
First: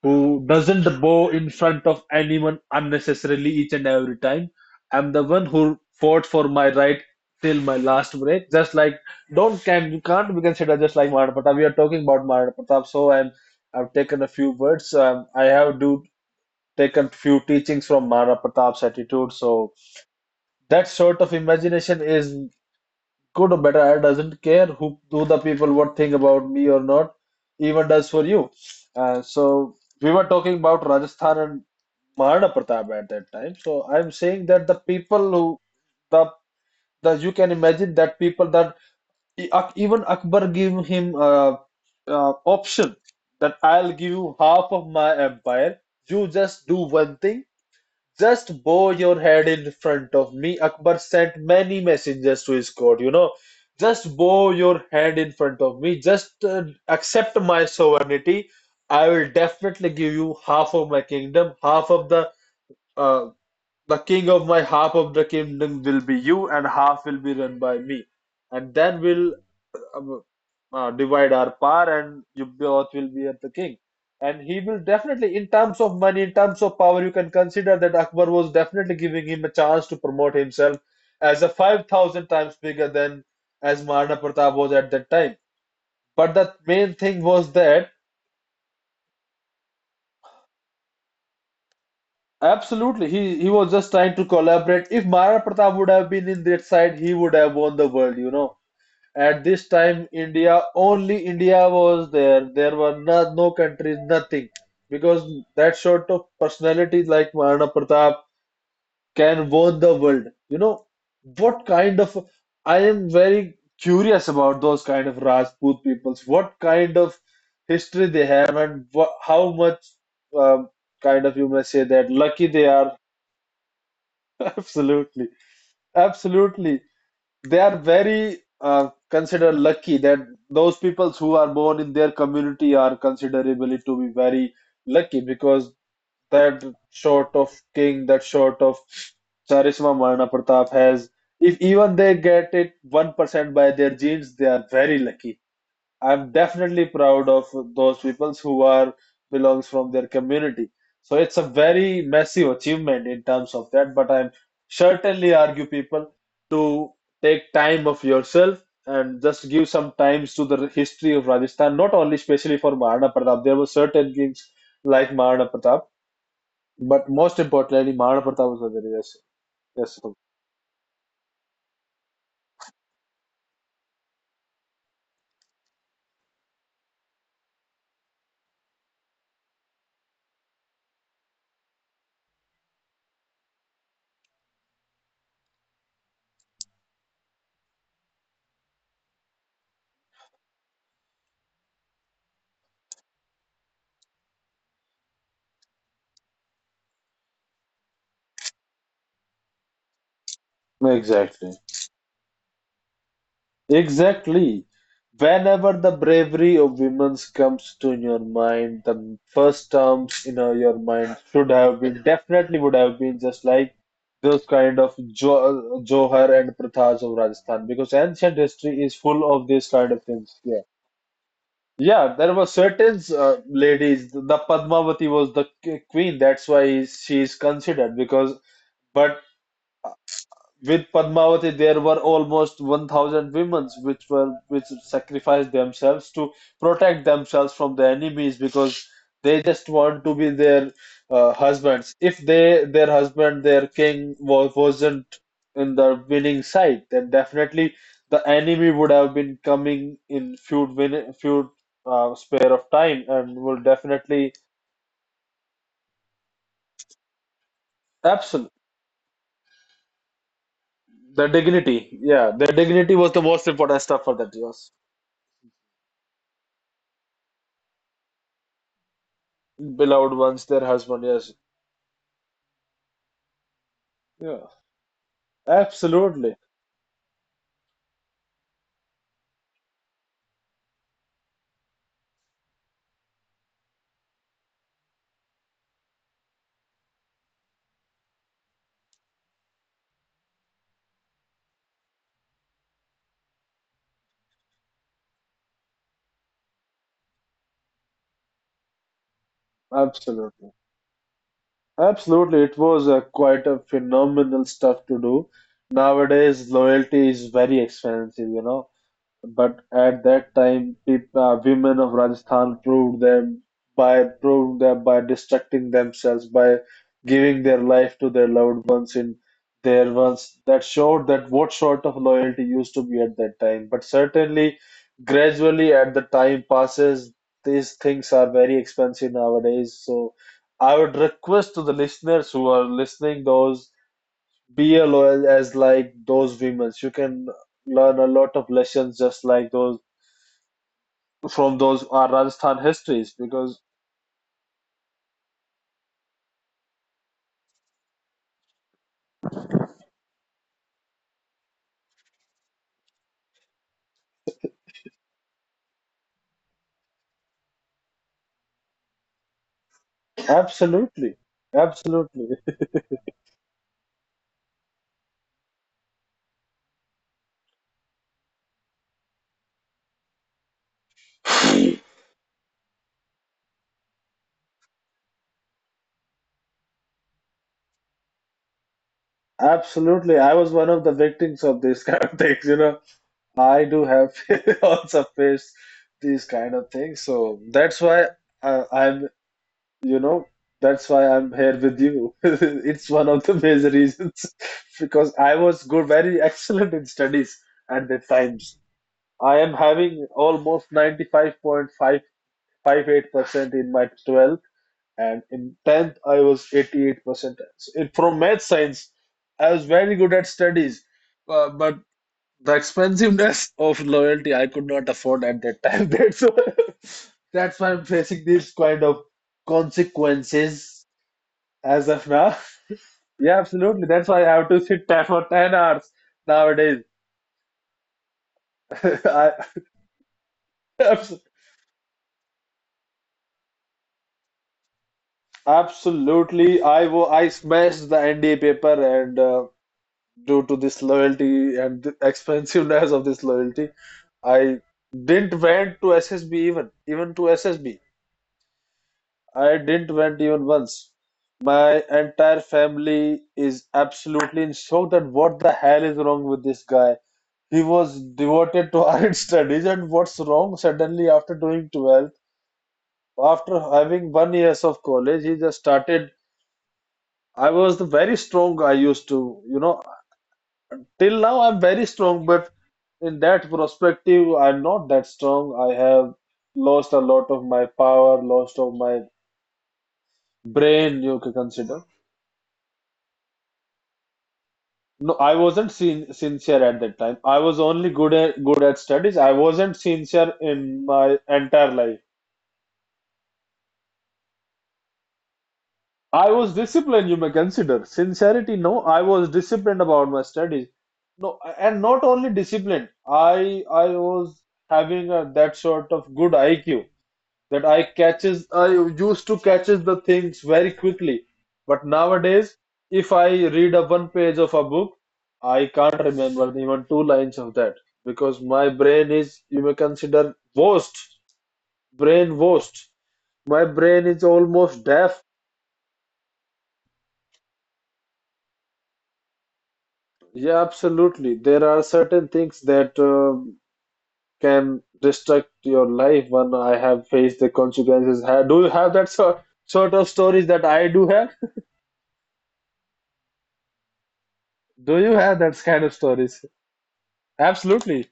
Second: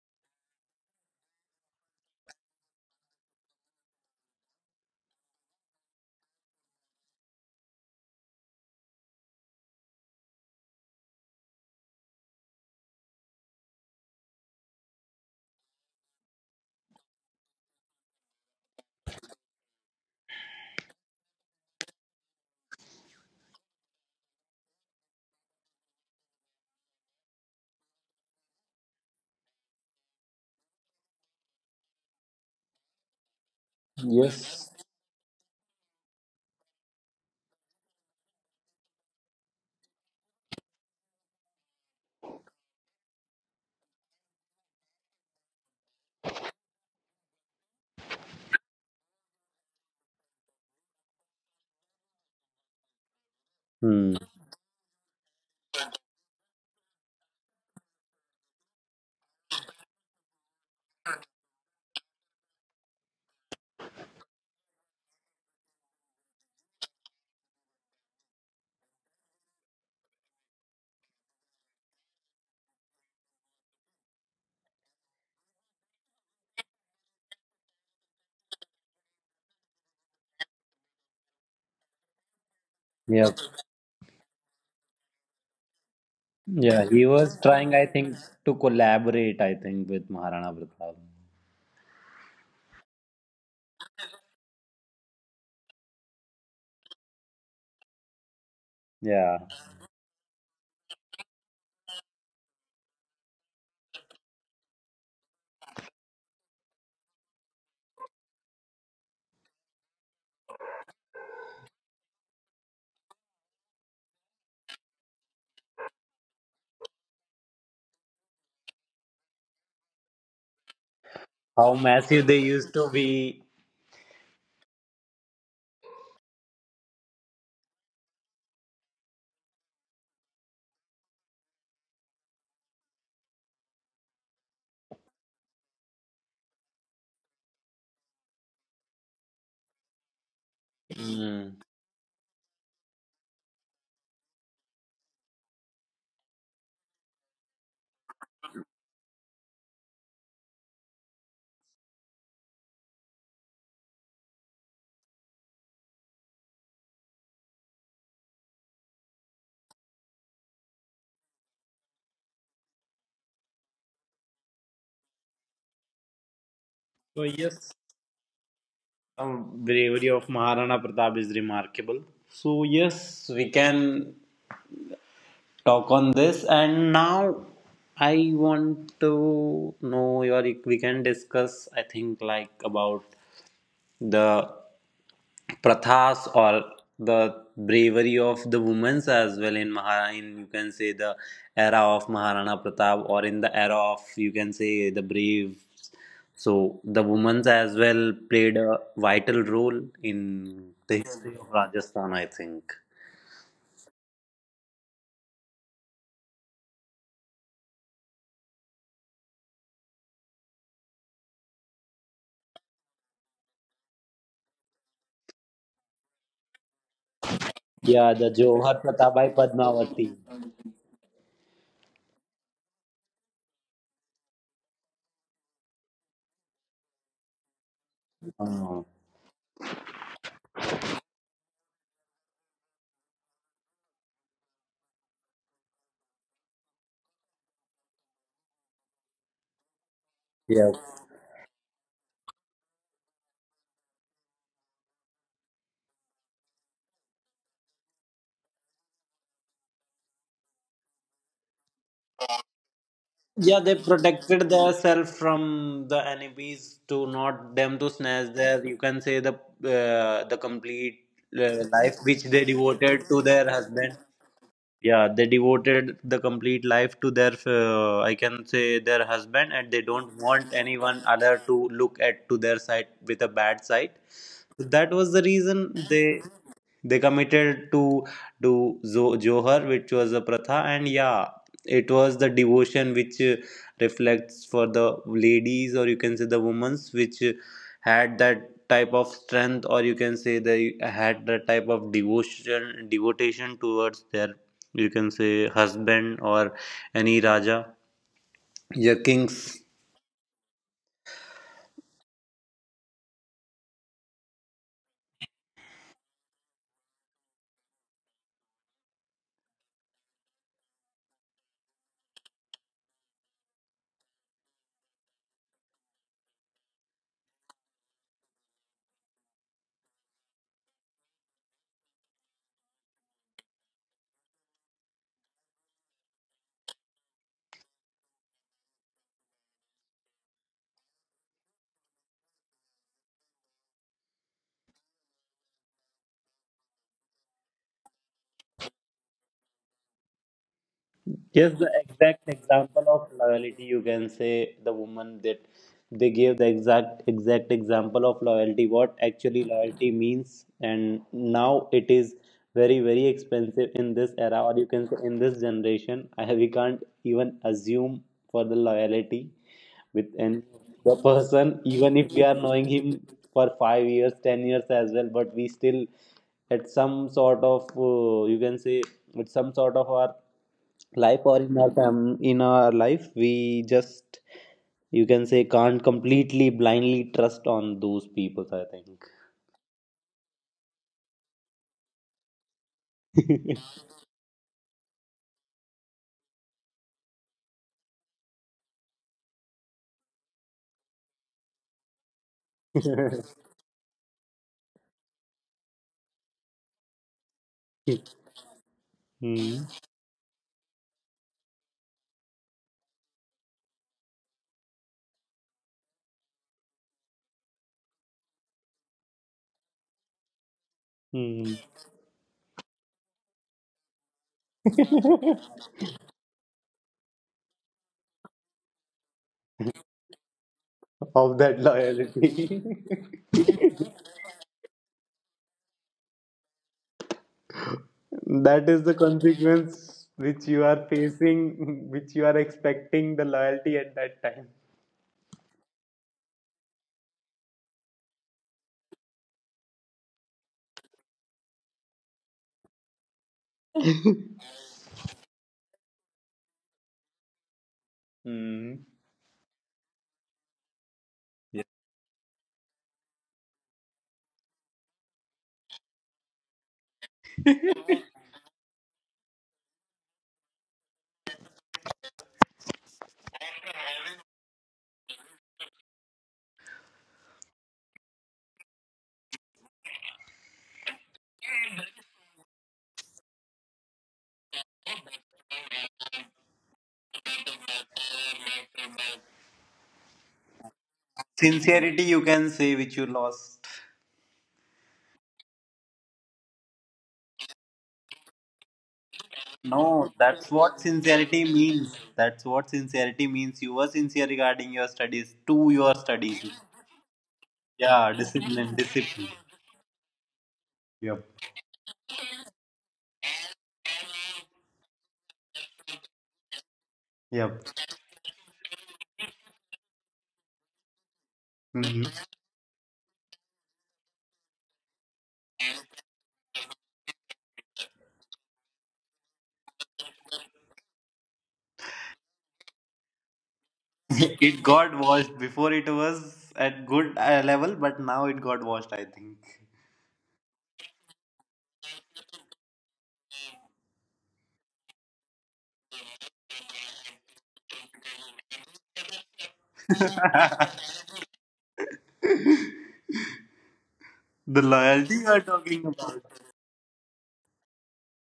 [SPEAKER 1] who doesn't bow in front of anyone unnecessarily each and every time. I'm the one who fought for my right till my last breath. Just like, don't can you can't be considered just like Maharana Pratap. We are talking about Maharana Pratap, so and I've taken a few words. I have do taken few teachings from Maharana Pratap's attitude. So that sort of imagination is good or better. I doesn't care who the people what think about me or not. Even does for you. So we were talking about Rajasthan and Maharana Pratap at that time. So I'm saying that the people who, the the you can imagine that people that even Akbar gave him option that I'll give you half of my empire. You just do one thing. Just bow your head in front of me. Akbar sent many messengers to his court. You know,
[SPEAKER 2] Hmm.
[SPEAKER 1] just bow your head in front of me. Just accept my sovereignty. I will definitely give you half of my kingdom, half of uh, the king of my half of the kingdom will be you, and half will be run by me. And then we'll um, divide our power, and you both will be at the king. And he will definitely, in terms of money, in terms of power, you can consider that Akbar was definitely giving him a chance to promote himself as a 5,000 times
[SPEAKER 2] Yeah.
[SPEAKER 1] bigger than as Maharana Pratap was at that time. But
[SPEAKER 2] Yeah,
[SPEAKER 1] the
[SPEAKER 2] he was
[SPEAKER 1] main thing
[SPEAKER 2] trying, I
[SPEAKER 1] was
[SPEAKER 2] think,
[SPEAKER 1] that,
[SPEAKER 2] to collaborate, I think, with Maharana Pratap.
[SPEAKER 1] absolutely. He was just trying to collaborate. If Maharana Pratap would have been in that side, he would have won the world, you know.
[SPEAKER 2] Yeah.
[SPEAKER 1] At this time, India, only India was there. There were no, no countries, nothing. Because that sort of personality like Maharana Pratap can won the world. You know, what kind of, I am very curious about those kind of Rajput peoples. What kind of history they have, and wha how much um, kind of, you may
[SPEAKER 2] How
[SPEAKER 1] say that,
[SPEAKER 2] massive they
[SPEAKER 1] lucky they
[SPEAKER 2] used to
[SPEAKER 1] are.
[SPEAKER 2] be.
[SPEAKER 1] Absolutely. Absolutely, they are very considered lucky that those people who are born in their community are considerably to be very lucky, because that sort of king, that sort of charisma Maharana Pratap has,
[SPEAKER 2] Hmm.
[SPEAKER 1] if even they get it 1% by their genes, they are very lucky. I'm definitely proud of those people who are belongs from their community. So it's a very massive achievement in terms of that, but I'm certainly argue people to take time of yourself and just give some times to the history of Rajasthan, not only especially for Maharana Pratap. There were certain kings like Maharana Pratap, but
[SPEAKER 2] So
[SPEAKER 1] most
[SPEAKER 2] yes,
[SPEAKER 1] importantly, Maharana Pratap was a very, yes, yes,
[SPEAKER 2] bravery of Maharana Pratap is remarkable. So yes, we can talk on this. And now I want to know your. We can discuss. I think like about the prathas or the bravery of the women's as well in Mahara in you can say the era of Maharana Pratap or in the era of you can say the brave, so the women's as well played a vital role in the history
[SPEAKER 1] exactly.
[SPEAKER 2] of Rajasthan, I think.
[SPEAKER 1] Exactly. Whenever the bravery of women comes to in your mind, the first terms in your mind should have been, definitely would have been, just like those kind of jo Johar and Prathas of Rajasthan, because
[SPEAKER 2] Yeah, the
[SPEAKER 1] ancient
[SPEAKER 2] Johar
[SPEAKER 1] history is
[SPEAKER 2] Pratabai
[SPEAKER 1] full of these kind
[SPEAKER 2] Padmavati.
[SPEAKER 1] of things. Yeah, yeah. There were certain ladies. The Padmavati was the queen. That's why she is considered because.
[SPEAKER 2] Uh,
[SPEAKER 1] But with Padmavati, there were almost 1,000 women which were which sacrificed themselves to protect themselves from the enemies, because they just want to be
[SPEAKER 2] yeah.
[SPEAKER 1] their husbands. If they their husband, their king was, wasn't in the winning side, then definitely the enemy would have been coming in few win few spare of time and
[SPEAKER 2] Yeah,
[SPEAKER 1] will
[SPEAKER 2] they
[SPEAKER 1] definitely
[SPEAKER 2] protected themselves from the enemies to not them to snatch
[SPEAKER 1] absolute
[SPEAKER 2] their, you can say the complete
[SPEAKER 1] their
[SPEAKER 2] life
[SPEAKER 1] dignity.
[SPEAKER 2] which
[SPEAKER 1] Yeah,
[SPEAKER 2] they
[SPEAKER 1] their dignity
[SPEAKER 2] devoted to
[SPEAKER 1] was the
[SPEAKER 2] their
[SPEAKER 1] most important
[SPEAKER 2] husband.
[SPEAKER 1] stuff for that. Yes.
[SPEAKER 2] Yeah, they devoted the complete life to their, I can say their husband, and they don't
[SPEAKER 1] Beloved
[SPEAKER 2] want
[SPEAKER 1] ones, their
[SPEAKER 2] anyone
[SPEAKER 1] husband.
[SPEAKER 2] other
[SPEAKER 1] Yes,
[SPEAKER 2] to look at to their side with a bad side.
[SPEAKER 1] yeah,
[SPEAKER 2] So that was the reason they
[SPEAKER 1] absolutely,
[SPEAKER 2] they committed to do Zo- Johar, which was a pratha, and yeah, it was the devotion which reflects for the ladies, or you can say the women's, which had that type of strength, or you can say they had that type of devotion, devotion towards their, you can say husband or any raja, yeah, kings.
[SPEAKER 1] absolutely, absolutely. It was a, quite a phenomenal stuff to do. Nowadays, loyalty is very expensive, you know. But at that time, people, women of Rajasthan proved them by distracting themselves by giving their life to their loved ones in their ones, that showed that what sort of loyalty used to be at that time. But certainly, gradually, as the time passes, these things are very expensive nowadays. So, I would request to the listeners who are listening, those be a loyal as like those women. You can learn a lot of lessons just like those,
[SPEAKER 2] Yes,
[SPEAKER 1] from
[SPEAKER 2] the
[SPEAKER 1] those
[SPEAKER 2] exact
[SPEAKER 1] Rajasthan
[SPEAKER 2] example
[SPEAKER 1] histories,
[SPEAKER 2] of
[SPEAKER 1] because
[SPEAKER 2] loyalty, you can say the woman that they gave the exact exact example of loyalty, what actually loyalty means, and now it is very very expensive in this era, or you can say in this generation. I have, we can't even assume for the loyalty with and the
[SPEAKER 1] absolutely,
[SPEAKER 2] person, even if
[SPEAKER 1] absolutely,
[SPEAKER 2] we are knowing him for 5 years, 10 years as well, but we still at some sort of you can say with some sort of our life or in our in our life we just you can say can't completely blindly trust on those people, I
[SPEAKER 1] absolutely. I was one of the victims of these kind of things. You know,
[SPEAKER 2] think.
[SPEAKER 1] I do have also faced these kind of things. So that's why I'm, you know. That's why I'm here with you. It's one of the major reasons because I was good, very excellent in studies at the times. I am
[SPEAKER 2] Hmm.
[SPEAKER 1] having almost 95.558% in my 12th, and in 10th, I was 88%. So it, from math science, I was very good at studies,
[SPEAKER 2] Hmm.
[SPEAKER 1] but the expensiveness of loyalty I could not afford at that time. That's why I'm facing these kind of consequences
[SPEAKER 2] Of that
[SPEAKER 1] as of now.
[SPEAKER 2] loyalty.
[SPEAKER 1] Yeah, absolutely. That's why I have to sit there for 10 hours nowadays.
[SPEAKER 2] That is the consequence which you are
[SPEAKER 1] I,
[SPEAKER 2] facing, which you are expecting the loyalty at that time.
[SPEAKER 1] absolutely. I smashed the NDA paper and due to this loyalty and the expensiveness of this loyalty, I didn't went to SSB even to SSB.
[SPEAKER 2] Hmm.
[SPEAKER 1] I didn't went even once.
[SPEAKER 2] Yeah.
[SPEAKER 1] My entire family is absolutely in shock that what the hell is wrong with this guy? He was devoted to iron studies, and what's wrong? Suddenly, after doing 12th, after having one years of college, he just started. I was the very strong. I used to, you know, till now I'm very strong, but in that perspective, I'm not that strong. I have lost a lot of my power, lost of my brain, you can consider.
[SPEAKER 2] Sincerity you can say which you lost.
[SPEAKER 1] No, I wasn't sin sincere at that time. I was only good at studies. I wasn't
[SPEAKER 2] No,
[SPEAKER 1] sincere
[SPEAKER 2] that's
[SPEAKER 1] in
[SPEAKER 2] what
[SPEAKER 1] my
[SPEAKER 2] sincerity
[SPEAKER 1] entire life.
[SPEAKER 2] means. That's what sincerity means. You were sincere regarding your studies, to your
[SPEAKER 1] I was
[SPEAKER 2] studies.
[SPEAKER 1] disciplined, you may consider.
[SPEAKER 2] Yeah,
[SPEAKER 1] Sincerity, no,
[SPEAKER 2] discipline,
[SPEAKER 1] I was
[SPEAKER 2] discipline.
[SPEAKER 1] disciplined about my studies. No,
[SPEAKER 2] Yep,
[SPEAKER 1] and not only disciplined, I was having a, that sort of good IQ that
[SPEAKER 2] yep.
[SPEAKER 1] I used to catches the things very quickly. But
[SPEAKER 2] Mhm.
[SPEAKER 1] nowadays, if I read a one page of a book, I can't remember even two lines of that because my brain is, you may consider, washed, brain washed. My brain is
[SPEAKER 2] It
[SPEAKER 1] almost
[SPEAKER 2] got
[SPEAKER 1] deaf.
[SPEAKER 2] washed before, it was at good level, but now it got washed, I think.
[SPEAKER 1] Yeah, absolutely. There are certain things that can destruct your life when I have faced the consequences. Do you have that sort of stories that I do have?
[SPEAKER 2] The
[SPEAKER 1] Do
[SPEAKER 2] loyalty
[SPEAKER 1] you
[SPEAKER 2] you are
[SPEAKER 1] have that
[SPEAKER 2] talking
[SPEAKER 1] kind of
[SPEAKER 2] about.
[SPEAKER 1] stories? Absolutely.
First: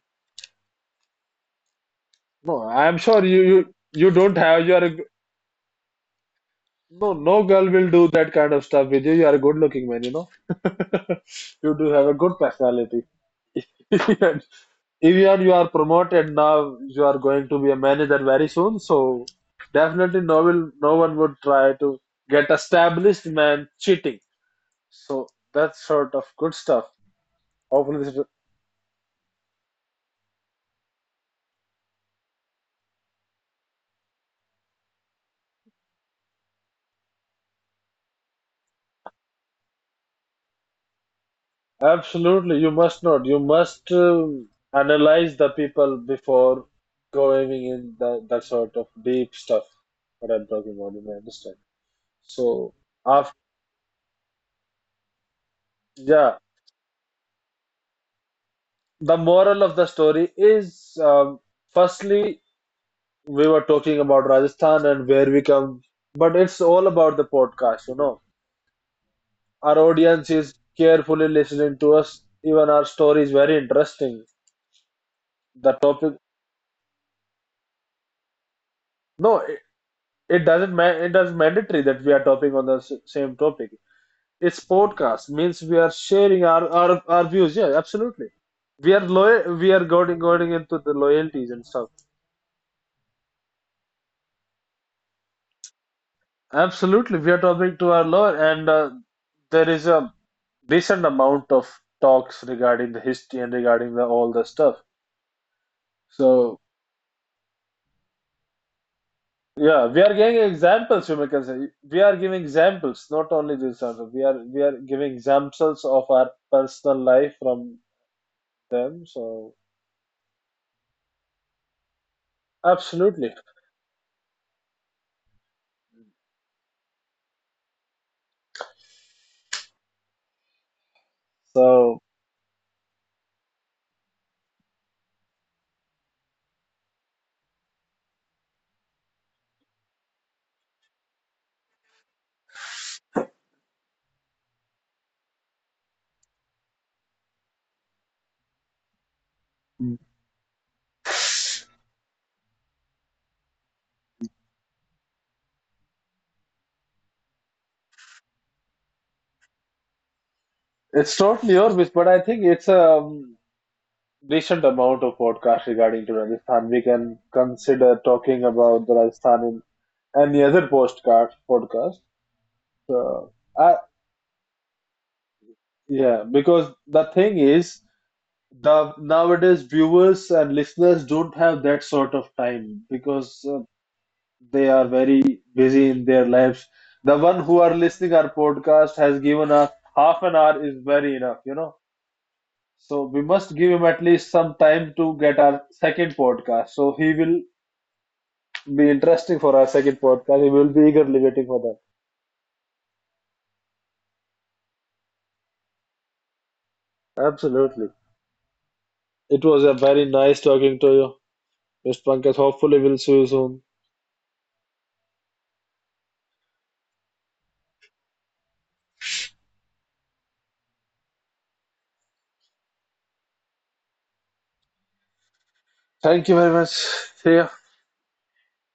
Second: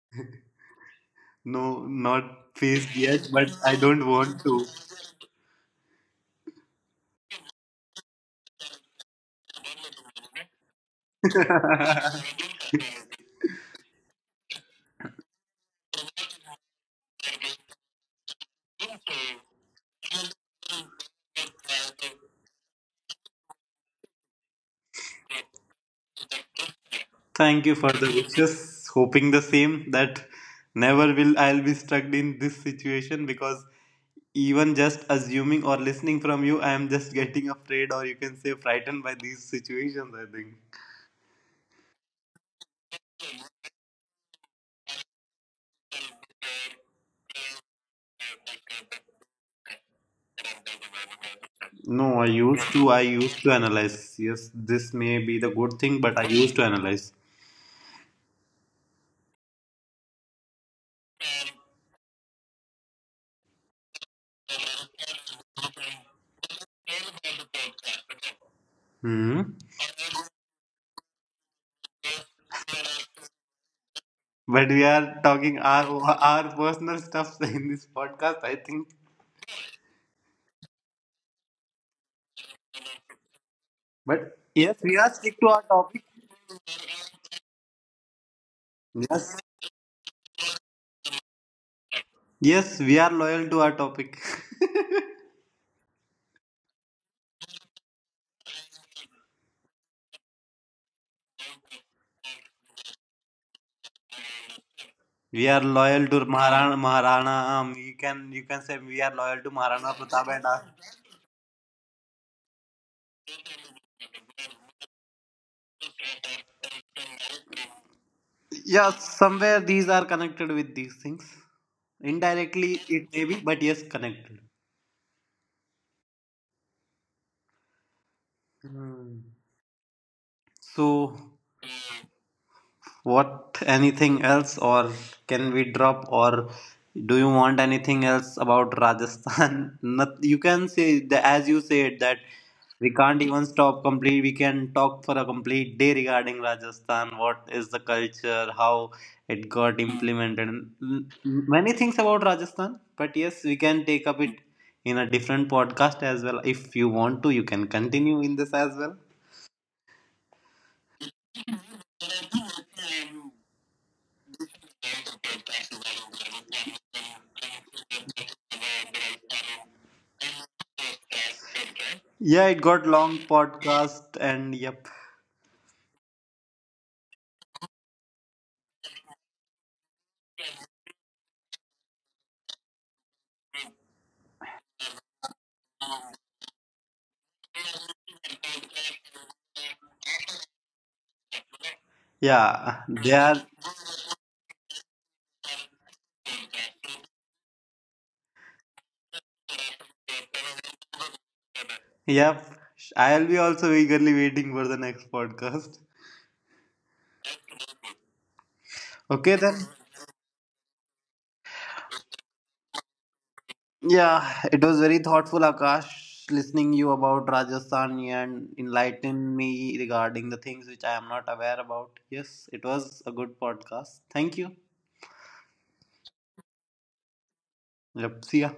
[SPEAKER 2] No, not
[SPEAKER 1] No,
[SPEAKER 2] faced
[SPEAKER 1] I'm sure
[SPEAKER 2] yet,
[SPEAKER 1] you
[SPEAKER 2] but I
[SPEAKER 1] you
[SPEAKER 2] don't
[SPEAKER 1] you
[SPEAKER 2] want
[SPEAKER 1] don't
[SPEAKER 2] to.
[SPEAKER 1] have. You are a, no girl will do that kind of stuff with you, you are a good looking man. You know. You do have a good personality. Even you are promoted now, you are going to be a manager very soon. So definitely, no one would try to get established man cheating. So that sort of good stuff.
[SPEAKER 2] Thank you for
[SPEAKER 1] Hopefully,
[SPEAKER 2] the
[SPEAKER 1] this
[SPEAKER 2] wishes. Hoping the same that never will I'll be stuck in this situation because even just assuming or listening from you, I am just getting afraid or you can say frightened by these situations, I think.
[SPEAKER 1] absolutely you must not. You must analyze the people before going in the, that sort of deep stuff. What I'm talking about, you may understand.
[SPEAKER 2] No,
[SPEAKER 1] So
[SPEAKER 2] I
[SPEAKER 1] after
[SPEAKER 2] used to analyze. Yes, this may be the good thing, but I
[SPEAKER 1] yeah,
[SPEAKER 2] used to analyze.
[SPEAKER 1] the moral of the story is firstly we were talking about Rajasthan and where we come, but it's all about the podcast.
[SPEAKER 2] Hmm.
[SPEAKER 1] Our audience is carefully listening to us. Even our story is very interesting.
[SPEAKER 2] But we are talking
[SPEAKER 1] The
[SPEAKER 2] our
[SPEAKER 1] topic,
[SPEAKER 2] our personal stuff in this podcast, I think.
[SPEAKER 1] no, it doesn't mandatory that we are talking on the same topic.
[SPEAKER 2] But
[SPEAKER 1] It's
[SPEAKER 2] yes, we are
[SPEAKER 1] podcast
[SPEAKER 2] stick to
[SPEAKER 1] means
[SPEAKER 2] our
[SPEAKER 1] we are
[SPEAKER 2] topic.
[SPEAKER 1] sharing our views. Yeah, absolutely. We are
[SPEAKER 2] Yes,
[SPEAKER 1] loyal. We are going into the loyalties and stuff.
[SPEAKER 2] yes, we are loyal to our topic.
[SPEAKER 1] Absolutely, we are talking to our law, and there is a decent amount of talks regarding the history and regarding the all the stuff.
[SPEAKER 2] We are loyal to
[SPEAKER 1] So
[SPEAKER 2] Maharana. Maharana. You can say we are loyal to
[SPEAKER 1] yeah,
[SPEAKER 2] Maharana
[SPEAKER 1] we are giving
[SPEAKER 2] Pratap and our
[SPEAKER 1] examples. You may can say we are giving examples, not only this answer. We are giving examples of our personal life from
[SPEAKER 2] yeah
[SPEAKER 1] them. So
[SPEAKER 2] somewhere these are connected with these things indirectly it may
[SPEAKER 1] absolutely.
[SPEAKER 2] be but yes connected. Hmm. So
[SPEAKER 1] So
[SPEAKER 2] what anything else, or can we drop, or do you want anything else about Rajasthan? Not, you can say the as you said that we can't even stop complete. We can talk for a complete day regarding Rajasthan. What is the culture? How it got implemented? And many things about Rajasthan. But yes, we can take up it in a different podcast as well. If you want to, you can continue in this as well.
[SPEAKER 1] it's totally your but I think it's a decent amount of podcast regarding to Rajasthan. We can consider talking about the Rajasthan and the other postcard podcast.
[SPEAKER 2] Yeah, it got
[SPEAKER 1] Uh,
[SPEAKER 2] long
[SPEAKER 1] I,
[SPEAKER 2] podcast and yep.
[SPEAKER 1] yeah, because the thing is, the nowadays viewers and listeners don't have that sort of time because they are very busy in their lives. The one who are listening our podcast has given us half an hour is very enough.
[SPEAKER 2] Yeah,
[SPEAKER 1] So we
[SPEAKER 2] they
[SPEAKER 1] must
[SPEAKER 2] are.
[SPEAKER 1] give him at least some time to get our second podcast. So he will be interesting for our second podcast. He will be eagerly waiting for
[SPEAKER 2] Yep, I'll be also eagerly waiting for the next podcast.
[SPEAKER 1] that. Absolutely. It
[SPEAKER 2] Okay
[SPEAKER 1] was
[SPEAKER 2] then.
[SPEAKER 1] a very nice talking to you. West Bunkers hopefully will see you soon.
[SPEAKER 2] Yeah, it was very thoughtful, Akash, listening you about Rajasthan and enlighten me regarding the things which I am not aware about. Yes, it was a good podcast. Thank you.
[SPEAKER 1] Thank you very much. See ya.
[SPEAKER 2] Yep, see ya.